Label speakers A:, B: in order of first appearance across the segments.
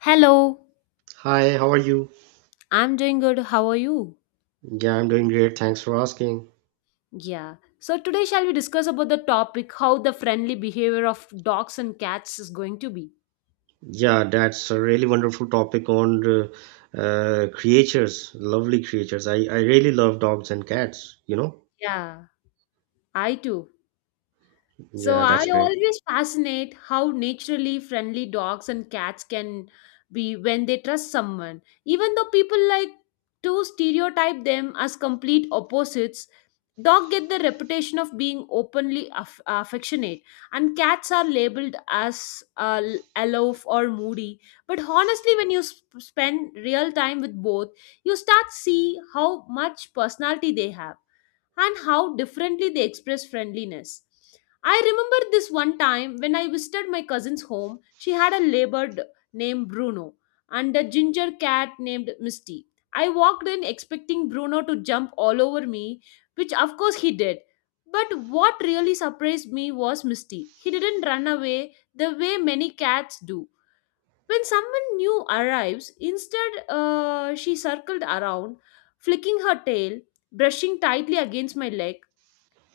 A: Hello,
B: Hi, how are you?
A: I'm doing good. How are you?
B: Yeah, I'm doing great. Thanks for asking.
A: Yeah. So today shall we discuss about the topic how the friendly behavior of dogs and cats is going to be?
B: Yeah, that's a really wonderful topic on creatures, lovely creatures. I really love dogs and cats, you know?
A: Yeah, I too. So
B: Yeah,
A: I
B: that's great.
A: always fascinate how naturally friendly dogs and cats can be when they trust someone. Even though people like to stereotype them as complete opposites, dogs get the reputation of being openly affectionate and cats are labeled as aloof or moody, but honestly when you spend real time with both, you start see how much personality they have and how differently they express friendliness. I remember this one time when I visited my cousin's home. She had a labored named Bruno and a ginger cat named Misty. I walked in expecting Bruno to jump all over me, which of course he did. But what really surprised me was Misty. He didn't run away the way many cats do when someone new arrives. Instead, she circled around, flicking her tail, brushing tightly against my leg.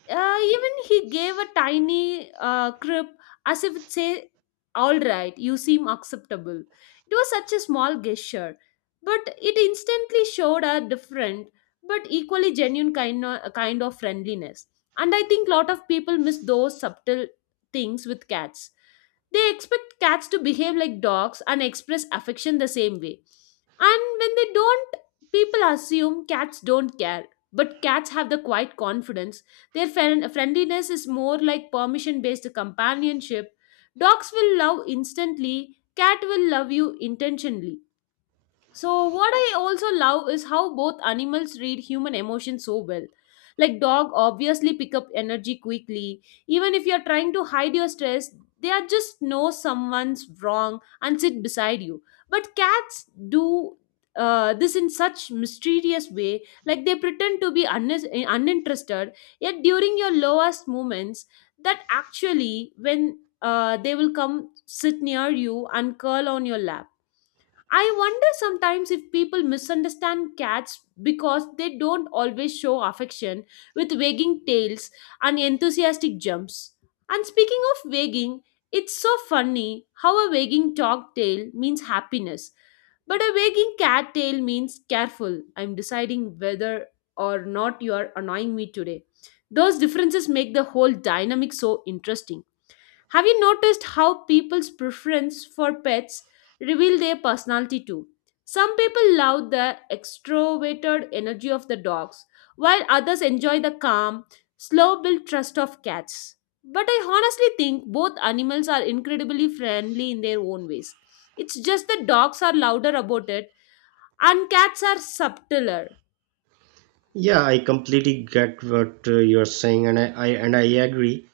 A: Even he gave a tiny crib, as if it say, "All right, you seem acceptable." It was such a small gesture, but it instantly showed a different but equally genuine kind of friendliness. And I think lot of people miss those subtle things with cats. They expect cats to behave like dogs and express affection the same way. And when they don't, people assume cats don't care. But cats have the quiet confidence. Their friendliness is more like permission based companionship. Dogs will love instantly, cat will love you intentionally. So, what I also love is how both animals read human emotions so well. Like dog obviously pick up energy quickly. Even if you're trying to hide your stress, they are just know someone's wrong and sit beside you. But cats do this in such mysterious way. Like they pretend to be uninterested, yet during your lowest moments, that actually when they will come sit near you and curl on your lap. I wonder sometimes if people misunderstand cats because they don't always show affection with wagging tails and enthusiastic jumps. And speaking of wagging, it's so funny how a wagging dog tail means happiness, but a wagging cat tail means careful. I'm deciding whether or not you are annoying me today. Those differences make the whole dynamic so interesting. Have you noticed how people's preference for pets reveal their personality too? Some people love the extroverted energy of the dogs, while others enjoy the calm, slow built trust of cats. But I honestly think both animals are incredibly friendly in their own ways. It's just that dogs are louder about it and cats are subtler.
B: Yeah, I completely get what you're saying, and I agree.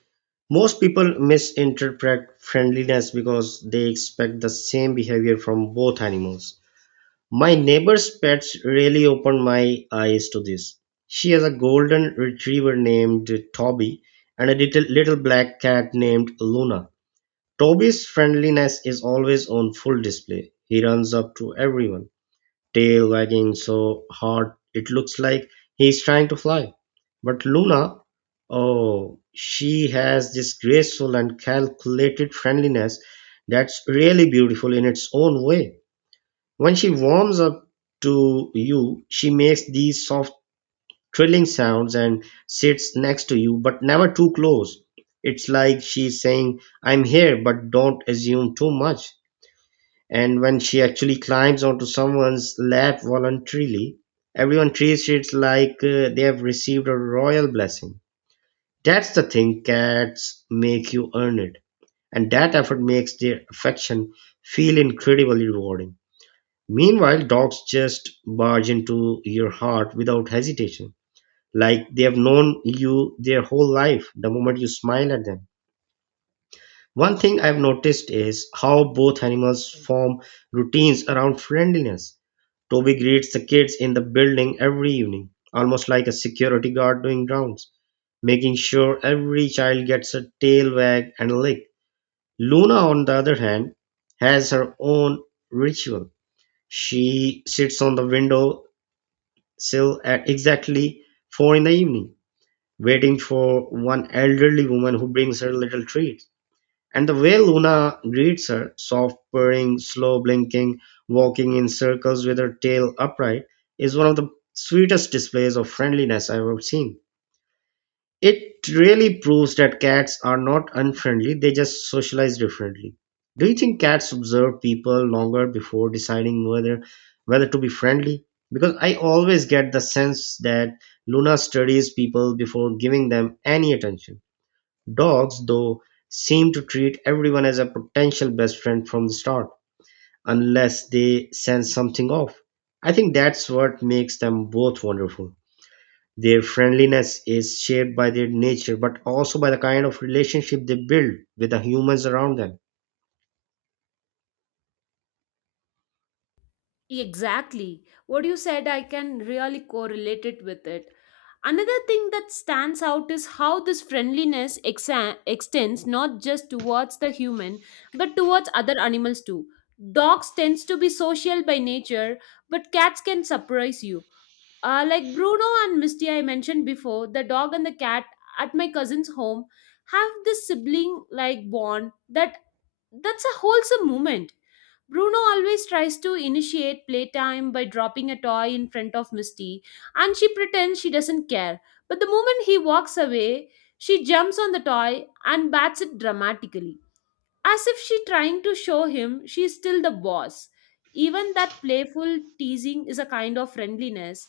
B: Most people misinterpret friendliness because they expect the same behavior from both animals. My neighbor's pets really opened my eyes to this. She has a golden retriever named Toby and a little black cat named Luna. Toby's friendliness is always on full display. He runs up to everyone, tail wagging so hard it looks like he's trying to fly. But Luna, oh, she has this graceful and calculated friendliness that's really beautiful in its own way. When she warms up to you, she makes these soft trilling sounds and sits next to you, but never too close. It's like she's saying, I'm here, but don't assume too much. And when she actually climbs onto someone's lap voluntarily, everyone treats it like they have received a royal blessing. That's the thing, cats make you earn it. And that effort makes their affection feel incredibly rewarding. Meanwhile, dogs just barge into your heart without hesitation, like they have known you their whole life the moment you smile at them. One thing I've noticed is how both animals form routines around friendliness. Toby greets the kids in the building every evening, almost like a security guard doing rounds, making sure every child gets a tail wag and a lick. Luna, on the other hand, has her own ritual. She sits on the window still at exactly four in the evening, waiting for one elderly woman who brings her little treats. And the way Luna greets her, soft purring, slow blinking, walking in circles with her tail upright, is one of the sweetest displays of friendliness I've ever seen. It really proves that cats are not unfriendly, they just socialize differently. Do you think cats observe people longer before deciding whether to be friendly? Because I always get the sense that Luna studies people before giving them any attention. Dogs, though, seem to treat everyone as a potential best friend from the start, unless they sense something off. I think that's what makes them both wonderful. Their friendliness is shaped by their nature, but also by the kind of relationship they build with the humans around them.
A: Exactly. What you said, I can really correlate it with it. Another thing that stands out is how this friendliness extends not just towards the human but towards other animals too. Dogs tends to be social by nature, but cats can surprise you. Like Bruno and Misty, I mentioned before, the dog and the cat at my cousin's home have this sibling like bond. That's a wholesome moment. Bruno always tries to initiate playtime by dropping a toy in front of Misty, and she pretends she doesn't care. But the moment he walks away, she jumps on the toy and bats it dramatically, as if she's trying to show him she's still the boss. Even that playful teasing is a kind of friendliness.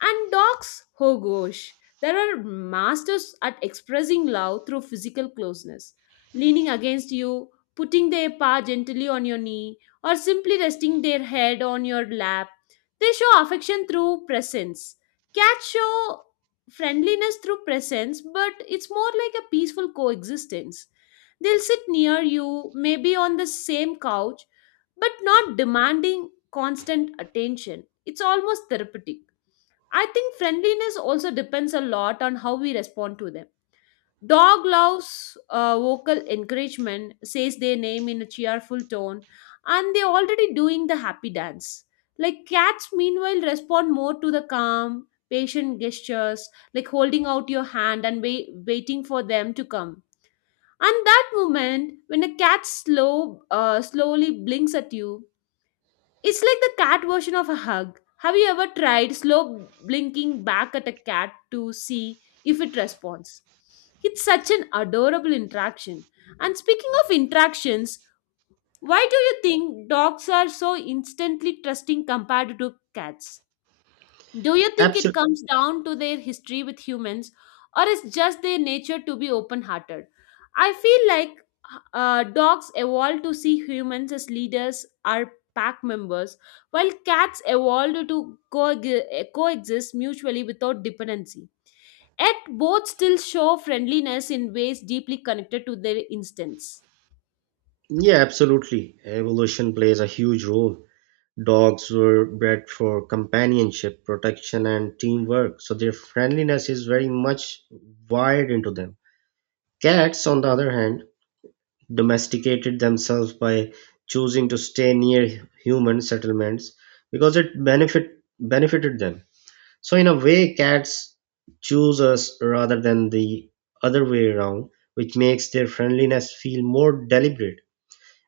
A: And dogs, oh gosh, there are masters at expressing love through physical closeness, leaning against you, putting their paw gently on your knee, or simply resting their head on your lap. They show affection through presence. Cats show friendliness through presence, but it's more like a peaceful coexistence. They'll sit near you, maybe on the same couch, but not demanding constant attention. It's almost therapeutic. I think friendliness also depends a lot on how we respond to them. Dog loves vocal encouragement, says their name in a cheerful tone, and they're already doing the happy dance. Like cats, meanwhile, respond more to the calm, patient gestures, like holding out your hand and waiting for them to come. And that moment, when a cat slowly blinks at you, it's like the cat version of a hug. Have you ever tried slow blinking back at a cat to see if it responds? It's such an adorable interaction. And speaking of interactions, why do you think dogs are so instantly trusting compared to cats? Do you think it
B: Absolutely.
A: comes down to their history with humans, or is just their nature to be open-hearted? I feel like dogs evolved to see humans as leaders or pack members, while cats evolved to coexist mutually without dependency. Yet both still show friendliness in ways deeply connected to their instincts.
B: Yeah, absolutely. Evolution plays a huge role. Dogs were bred for companionship, protection, and teamwork, so their friendliness is very much wired into them. Cats, on the other hand, domesticated themselves by choosing to stay near human settlements because it benefited them. So in a way, cats choose us rather than the other way around, which makes their friendliness feel more deliberate.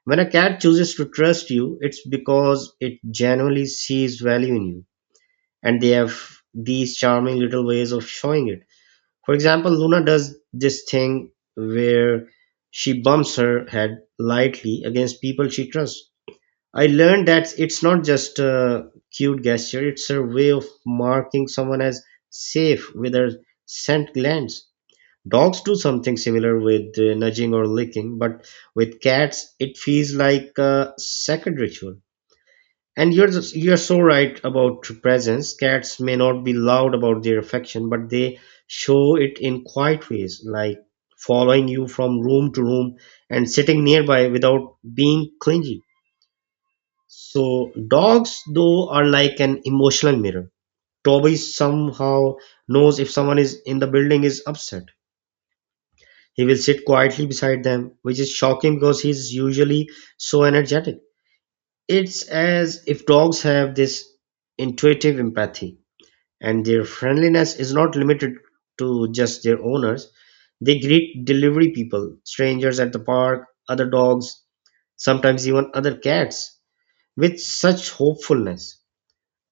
B: When a cat chooses to trust you, it's because it genuinely sees value in you, and they have these charming little ways of showing it. For example, Luna does this thing where she bumps her head lightly against people she trusts. I learned that it's not just a cute gesture, it's a way of marking someone as safe with a scent glance. Dogs do something similar with nudging or licking, but with cats, it feels like a sacred ritual. And you're so right about presence. Cats may not be loud about their affection, but they show it in quiet ways, like following you from room to room and sitting nearby without being clingy. So dogs though are like an emotional mirror. Toby somehow knows if someone is in the building is upset. He will sit quietly beside them, which is shocking because he's usually so energetic. It's as if dogs have this intuitive empathy and their friendliness is not limited to just their owners. They greet delivery people, strangers at the park, other dogs, sometimes even other cats with such hopefulness.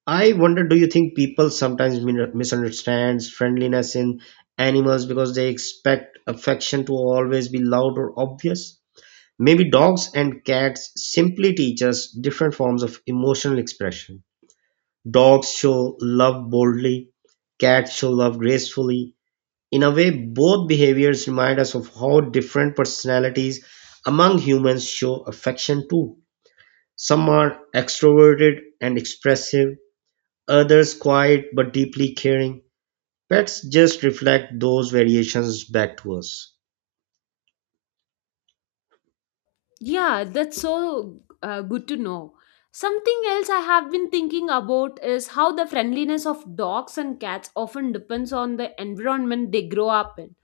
B: I wonder, do you think people sometimes misunderstands friendliness in animals because they expect affection to always be loud or obvious? Maybe dogs and cats simply teach us different forms of emotional expression. Dogs show love boldly, cats show love gracefully. In a way, both behaviors remind us of how different personalities among humans show affection too. Some are extroverted and expressive, others quiet but deeply caring. Pets just reflect those variations back to us.
A: Yeah, that's so good to know. Something else I have been thinking about is how the friendliness of dogs and cats often depends on the environment they grow up in.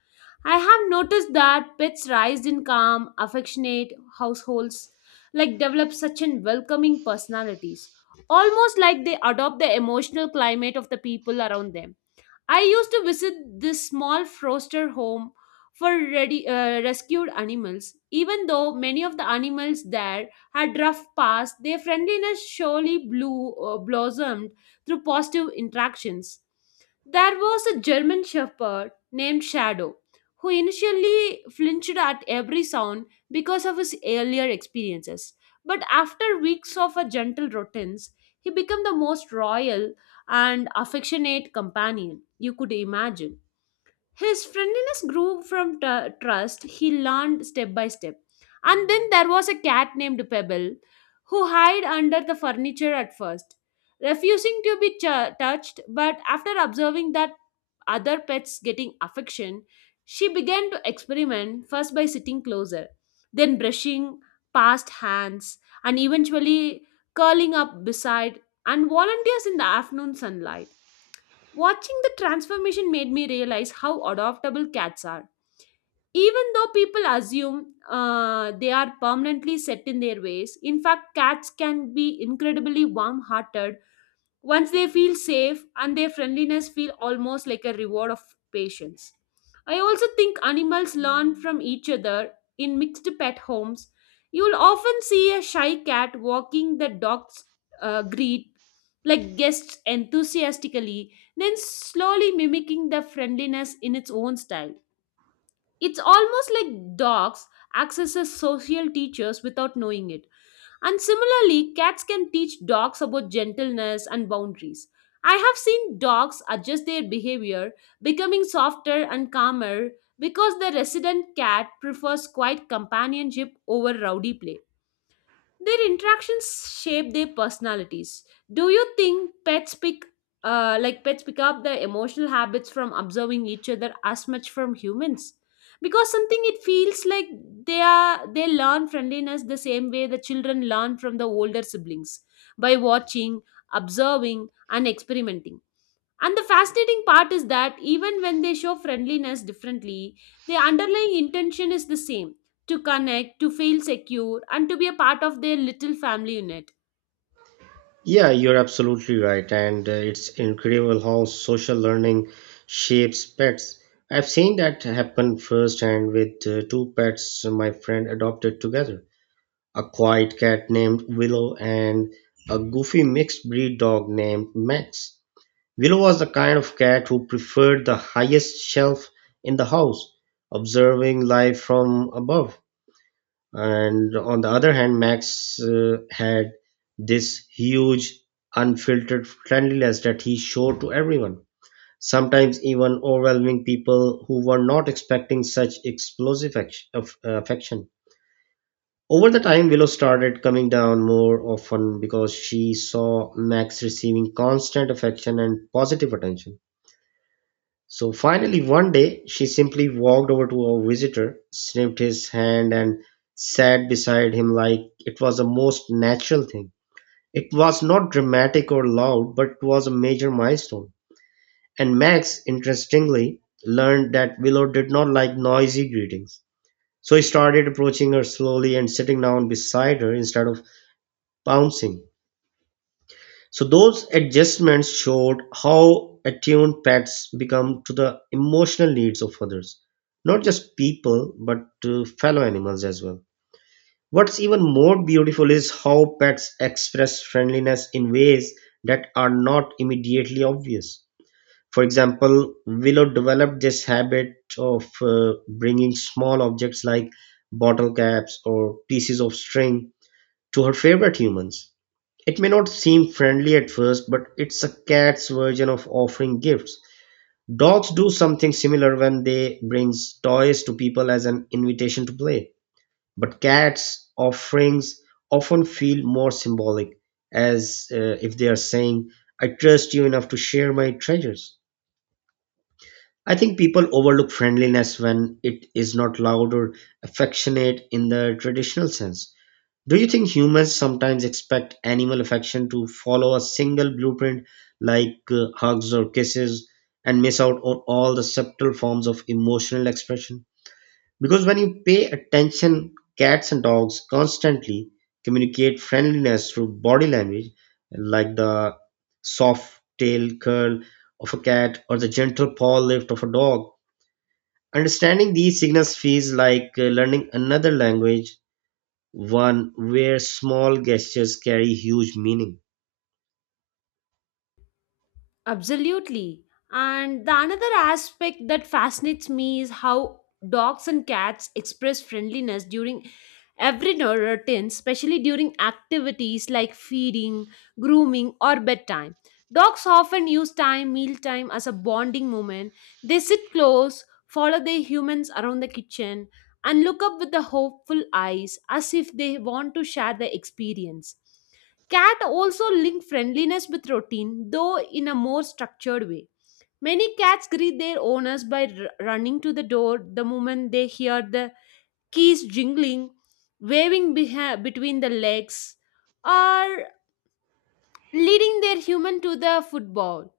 A: I have noticed that pets raised in calm, affectionate households like develop such an welcoming personalities, almost like they adopt the emotional climate of the people around them. I used to visit this small foster home for rescued animals. Even though many of the animals there had rough past, their friendliness blossomed through positive interactions. There was a German shepherd named Shadow who initially flinched at every sound because of his earlier experiences. But after weeks of a gentle routines, he became the most royal and affectionate companion you could imagine. His friendliness grew from trust he learned step by step. And then there was a cat named Pebble who hid under the furniture at first, refusing to be touched. But after observing that other pets getting affection, she began to experiment, first by sitting closer, then brushing past hands, and eventually curling up beside and volunteers in the afternoon sunlight. Watching the transformation made me realize how adoptable cats are. Even though people assume they are permanently set in their ways, in fact, cats can be incredibly warm hearted once they feel safe, and their friendliness feel almost like a reward of patience. I also think animals learn from each other in mixed pet homes. You will often see a shy cat walking the dog's greet like guests enthusiastically, then slowly mimicking the friendliness in its own style. It's almost like dogs access as social teachers without knowing it. And similarly, cats can teach dogs about gentleness and boundaries. I have seen dogs adjust their behavior, becoming softer and calmer because the resident cat prefers quiet companionship over rowdy play. Their interactions shape their personalities. Do you think pets pick up their emotional habits from observing each other as much from humans? Because something it feels like they learn friendliness the same way the children learn from the older siblings, by watching, observing, and experimenting. And the fascinating part is that even when they show friendliness differently, their underlying intention is the same: to connect, to feel secure, and to be a part of their little family unit.
B: Yeah, you're absolutely right, and it's incredible how social learning shapes pets. I've seen that happen firsthand with two pets my friend adopted together, a quiet cat named Willow and a goofy mixed breed dog named Max. Willow was the kind of cat who preferred the highest shelf in the house, observing life from above. And on the other hand, Max had this huge, unfiltered friendliness that he showed to everyone, sometimes even overwhelming people who were not expecting such explosive affection. Over the time, Willow started coming down more often because she saw Max receiving constant affection and positive attention. So finally, one day, she simply walked over to our visitor, snipped his hand, and sat beside him like it was the most natural thing. It was not dramatic or loud, but it was a major milestone. And Max, interestingly, learned that Willow did not like noisy greetings. So he started approaching her slowly and sitting down beside her instead of pouncing. So those adjustments showed how attuned pets become to the emotional needs of others, not just people, but to fellow animals as well. What's even more beautiful is how pets express friendliness in ways that are not immediately obvious. For example, Willow developed this habit of bringing small objects like bottle caps or pieces of string to her favorite humans. It may not seem friendly at first, but it's a cat's version of offering gifts. Dogs do something similar when they bring toys to people as an invitation to play. But cats' offerings often feel more symbolic, as if they are saying, I trust you enough to share my treasures. I think people overlook friendliness when it is not loud or affectionate in the traditional sense. Do you think humans sometimes expect animal affection to follow a single blueprint like hugs or kisses and miss out on all the subtle forms of emotional expression? Because when you pay attention, cats and dogs constantly communicate friendliness through body language, like the soft tail curl of a cat or the gentle paw lift of a dog. Understanding these signals feels like learning another language, one where small gestures carry huge meaning.
A: Absolutely. And the another aspect that fascinates me is how dogs and cats express friendliness during every routine, especially during activities like feeding, grooming, or bedtime. Dogs often use time, mealtime, as a bonding moment. They sit close, follow their humans around the kitchen, and look up with the hopeful eyes as if they want to share the experience. Cat also link friendliness with routine, though in a more structured way. Many cats greet their owners by running to the door the moment they hear the keys jingling, waving between the legs, or leading their human to the football.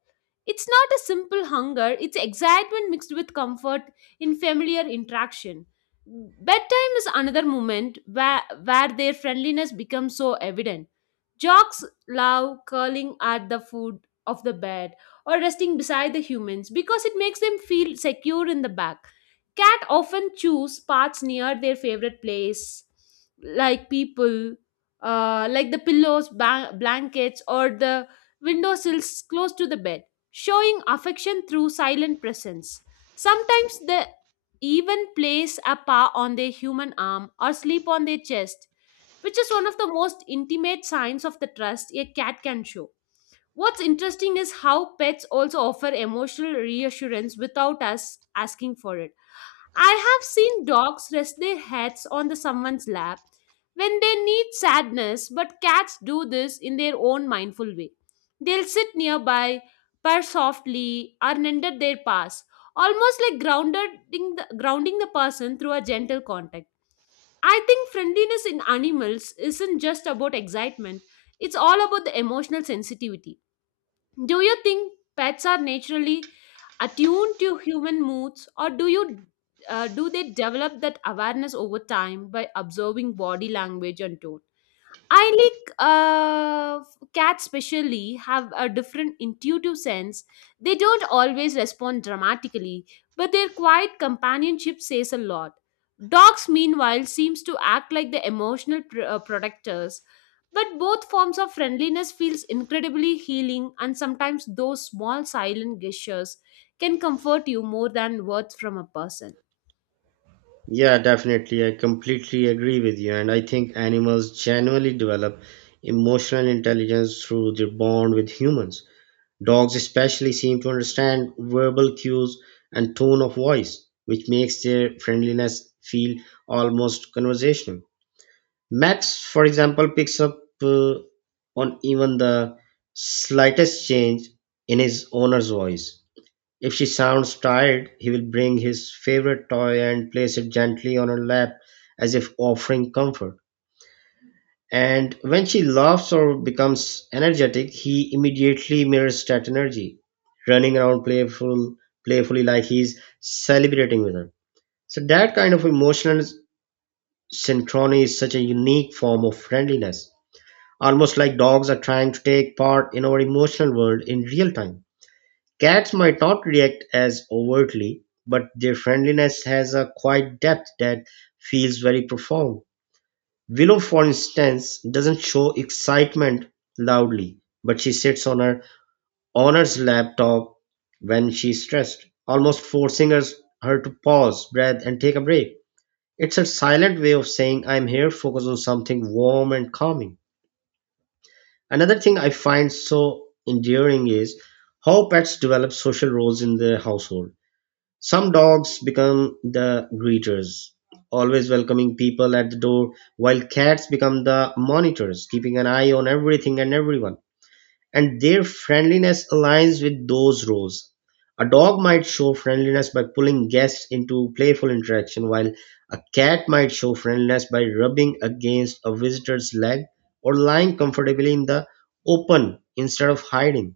A: It's not a simple hunger, it's excitement mixed with comfort in familiar interaction. Bedtime is another moment where their friendliness becomes so evident. Jocks love curling at the foot of the bed or resting beside the humans because it makes them feel secure in the back. Cat often choose parts near their favorite place, like people, like the pillows, blankets, or the windowsills close to the bed, showing affection through silent presence. Sometimes they even place a paw on their human arm or sleep on their chest, which is one of the most intimate signs of the trust a cat can show. What's interesting is how pets also offer emotional reassurance without us asking for it. I have seen dogs rest their heads on the someone's lap when they need sadness, but cats do this in their own mindful way. They'll sit nearby, purr softly, or nender their paws, almost like grounding the person through a gentle contact. I think friendliness in animals isn't just about excitement, it's all about the emotional sensitivity. Do you think pets are naturally attuned to human moods, or do they develop that awareness over time by observing body language and tone? I like Cats, especially, have a different intuitive sense. They don't always respond dramatically, but their quiet companionship says a lot. Dogs, meanwhile, seems to act like the emotional protectors. But both forms of friendliness feels incredibly healing, and sometimes those small silent gestures can comfort you more than words from a person.
B: Yeah, definitely. I completely agree with you. And I think animals genuinely develop emotional intelligence through their bond with humans. Dogs, especially, seem to understand verbal cues and tone of voice, which makes their friendliness feel almost conversational. Max, for example, picks up on even the slightest change in his owner's voice. If she sounds tired, he will bring his favorite toy and place it gently on her lap as if offering comfort. And when she laughs or becomes energetic, he immediately mirrors that energy, running around playfully like he's celebrating with her. So that kind of emotional synchrony is such a unique form of friendliness, almost like dogs are trying to take part in our emotional world in real time. Cats might not react as overtly, but their friendliness has a quiet depth that feels very profound. Willow, for instance, doesn't show excitement loudly, but she sits on her owner's laptop when she's stressed, almost forcing her to pause, breathe, and take a break. It's a silent way of saying, I'm here, focus on something warm and calming. Another thing I find so endearing is how pets develop social roles in the household. Some dogs become the greeters, always welcoming people at the door, while cats become the monitors, keeping an eye on everything and everyone. And their friendliness aligns with those roles. A dog might show friendliness by pulling guests into playful interaction, while a cat might show friendliness by rubbing against a visitor's leg or lying comfortably in the open instead of hiding.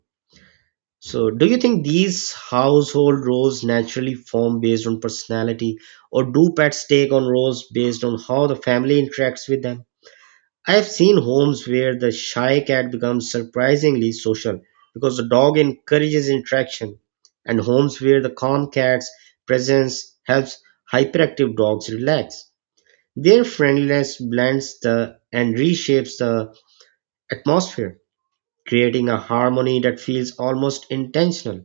B: So, do you think these household roles naturally form based on personality, or do pets take on roles based on how the family interacts with them? I have seen homes where the shy cat becomes surprisingly social because the dog encourages interaction, and homes where the calm cat's presence helps hyperactive dogs relax. Their friendliness blends the and reshapes the atmosphere, creating a harmony that feels almost intentional.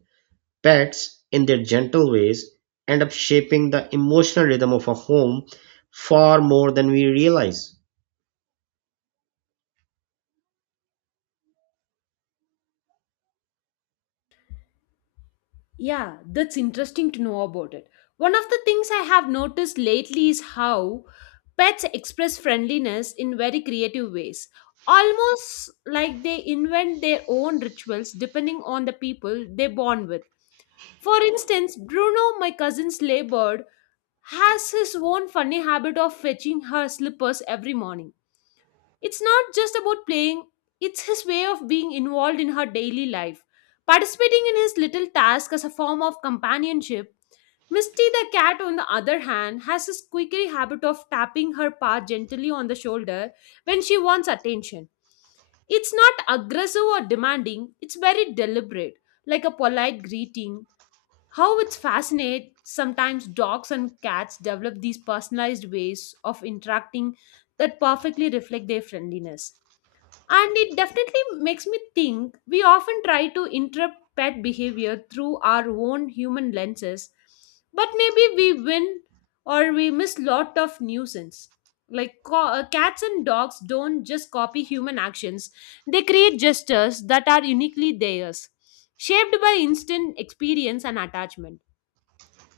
B: Pets, in their gentle ways, end up shaping the emotional rhythm of a home far more than we realize.
A: Yeah, that's interesting to know about it. One of the things I have noticed lately is how pets express friendliness in very creative ways, almost like they invent their own rituals depending on the people they bond with. For instance, Bruno, my cousin's labor has his own funny habit of fetching her slippers every morning. It's not just about playing, it's his way of being involved in her daily life. Participating in his little task as a form of companionship, Misty the cat, on the other hand, has this quickery habit of tapping her paw gently on the shoulder when she wants attention. It's not aggressive or demanding, it's very deliberate, like a polite greeting. How it's fascinating, sometimes dogs and cats develop these personalized ways of interacting that perfectly reflect their friendliness. And it definitely makes me think we often try to interpret pet behavior through our own human lenses, but maybe we win or we miss lot of nuisance. Like cats and dogs don't just copy human actions, they create gestures that are uniquely theirs, shaped by instant experience and attachment.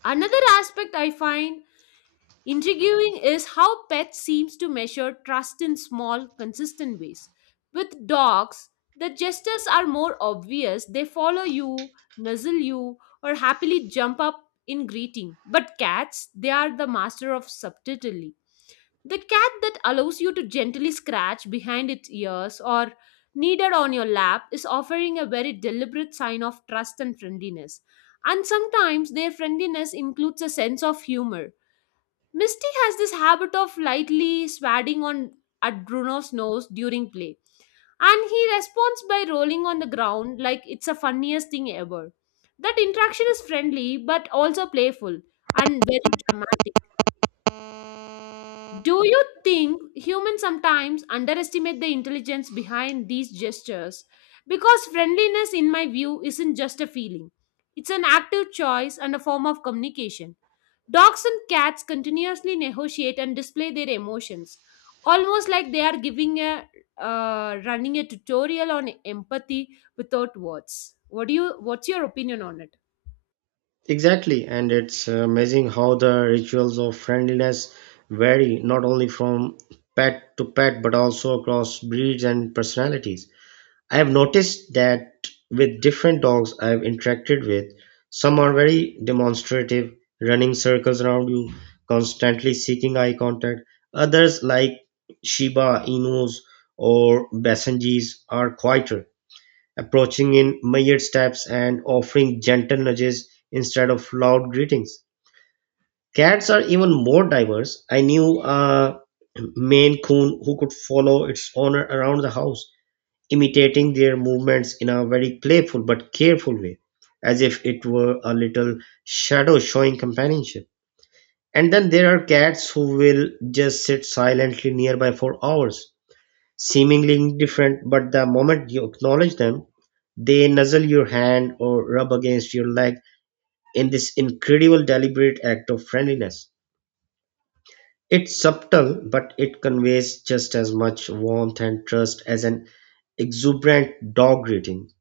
A: Another aspect I find intriguing is how pets seems to measure trust in small, consistent ways. With dogs, the gestures are more obvious. They follow you, nuzzle you, or happily jump up in greeting. But cats, they are the master of subtlety. The cat that allows you to gently scratch behind its ears or kneaded on your lap is offering a very deliberate sign of trust and friendliness. And sometimes their friendliness includes a sense of humor. Misty has this habit of lightly swatting on at Bruno's nose during play, and he responds by rolling on the ground like it's the funniest thing ever. That interaction is friendly but also playful and very dramatic. Do you think humans sometimes underestimate the intelligence behind these gestures? Because friendliness, in my view, isn't just a feeling, it's an active choice and a form of communication. Dogs and cats continuously negotiate and display their emotions, almost like they are giving a running a tutorial on empathy without words. What do you? What's your opinion on it?
B: Exactly, and it's amazing how the rituals of friendliness vary not only from pet to pet but also across breeds and personalities. I have noticed that with different dogs I've interacted with, some are very demonstrative, running circles around you, constantly seeking eye contact. Others, like Shiba Inus or Basenjis, are quieter, approaching in measured steps and offering gentle nudges instead of loud greetings. Cats are even more diverse. I knew a Maine Coon who could follow its owner around the house imitating their movements in a very playful but careful way, as if it were a little shadow showing companionship. And then there are cats who will just sit silently nearby for hours, seemingly indifferent, but the moment you acknowledge them, they nuzzle your hand or rub against your leg in this incredible deliberate act of friendliness. It's subtle, but it conveys just as much warmth and trust as an exuberant dog greeting.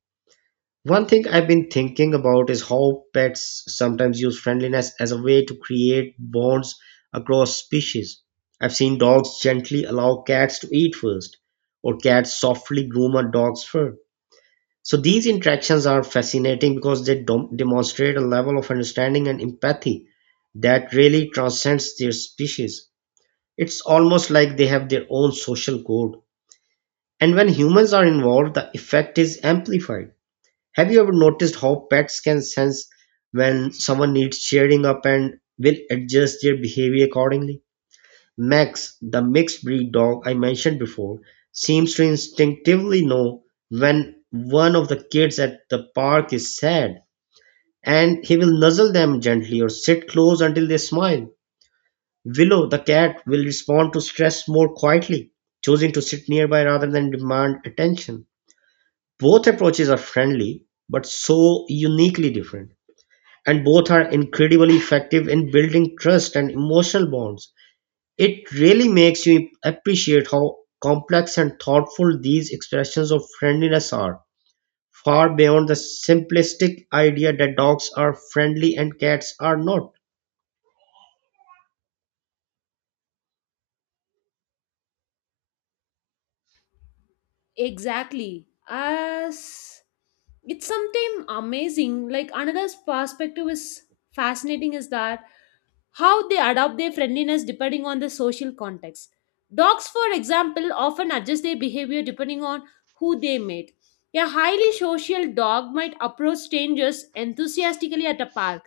B: One thing I've been thinking about is how pets sometimes use friendliness as a way to create bonds across species. I've seen dogs gently allow cats to eat first, or cats softly groom a dog's fur. So these interactions are fascinating because they demonstrate a level of understanding and empathy that really transcends their species. It's almost like they have their own social code. And when humans are involved, the effect is amplified. Have you ever noticed how pets can sense when someone needs cheering up and will adjust their behavior accordingly? Max, the mixed breed dog I mentioned before, seems to instinctively know when one of the kids at the park is sad, and he will nuzzle them gently or sit close until they smile. Willow, the cat, will respond to stress more quietly, choosing to sit nearby rather than demand attention. Both approaches are friendly, but so uniquely different, and both are incredibly effective in building trust and emotional bonds. It really makes you appreciate how complex and thoughtful these expressions of friendliness are, far beyond the simplistic idea that dogs are friendly and cats are not.
A: Exactly. As it's something amazing. Like another perspective is fascinating is that how they adapt their friendliness depending on the social context. Dogs, for example, often adjust their behavior depending on who they meet. A highly social dog might approach strangers enthusiastically at a park,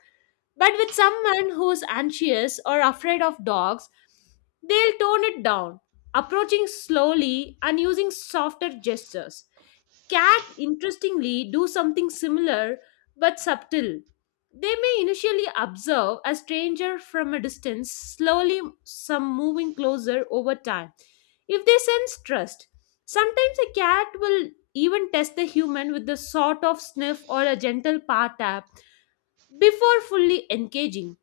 A: but with someone who's anxious or afraid of dogs, they'll tone it down, approaching slowly and using softer gestures. Cat, interestingly, do something similar but subtle. They may initially observe a stranger from a distance, slowly some moving closer over time. If they sense trust, sometimes a cat will even test the human with a sort of sniff or a gentle paw tap before fully engaging.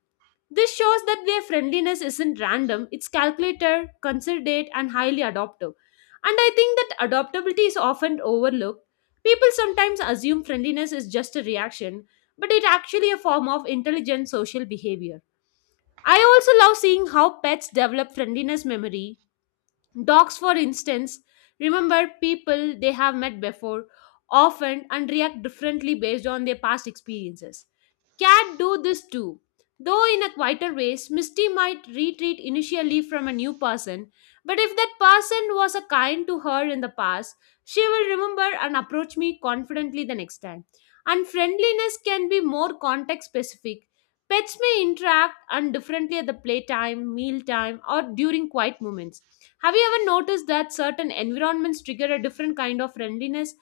A: This shows that their friendliness isn't random, it's calculated, considerate, and highly adaptive. And I think that adaptability is often overlooked. People sometimes assume friendliness is just a reaction, but it's actually a form of intelligent social behavior. I also love seeing how pets develop friendliness memory. Dogs, for instance, remember people they have met before often and react differently based on their past experiences. Cat do this too. Though in a quieter ways, Misty might retreat initially from a new person, but if that person was a kind to her in the past, she will remember and approach me confidently the next time. And friendliness can be more context specific. Pets may interact and differently at the playtime, mealtime, or during quiet moments. Have you ever noticed that certain environments trigger a different kind of friendliness?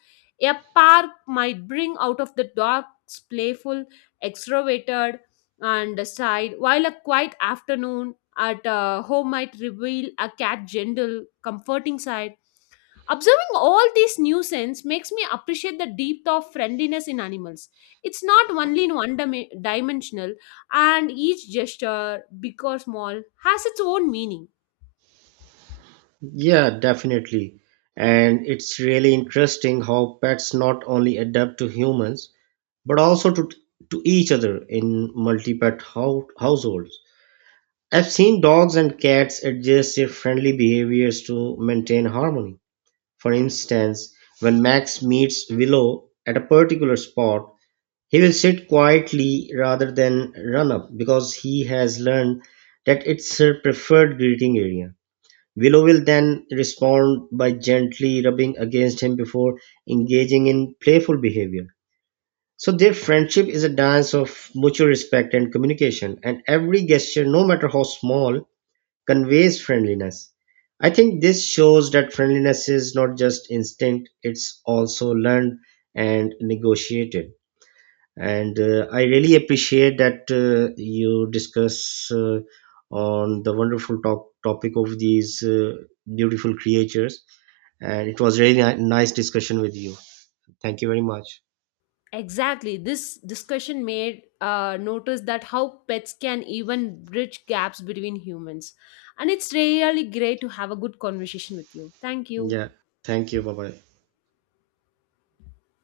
A: A park might bring out of the dogs playful extroverted and side, while a quiet afternoon at home might reveal a cat gentle, comforting side. Observing all these nuisance makes me appreciate the depth of friendliness in animals. It's not only in one dimensional, and each gesture, big or small, has its own meaning.
B: Yeah, definitely. And it's really interesting how pets not only adapt to humans but also to each other in multi-pet households. I've seen dogs and cats adjust their friendly behaviors to maintain harmony. For instance, when Max meets Willow at a particular spot, he will sit quietly rather than run up because he has learned that it's her preferred greeting area. Willow will then respond by gently rubbing against him before engaging in playful behavior. So their friendship is a dance of mutual respect and communication, and every gesture, no matter how small, conveys friendliness. I think this shows that friendliness is not just instinct, it's also learned and negotiated. And I really appreciate that you discuss on the wonderful topic of these beautiful creatures. And it was really nice discussion with you. Thank you very much.
A: Exactly. This discussion made notice that how pets can even bridge gaps between humans. And it's really great to have a good conversation with you. Thank you.
B: Yeah. Thank you. Bye bye.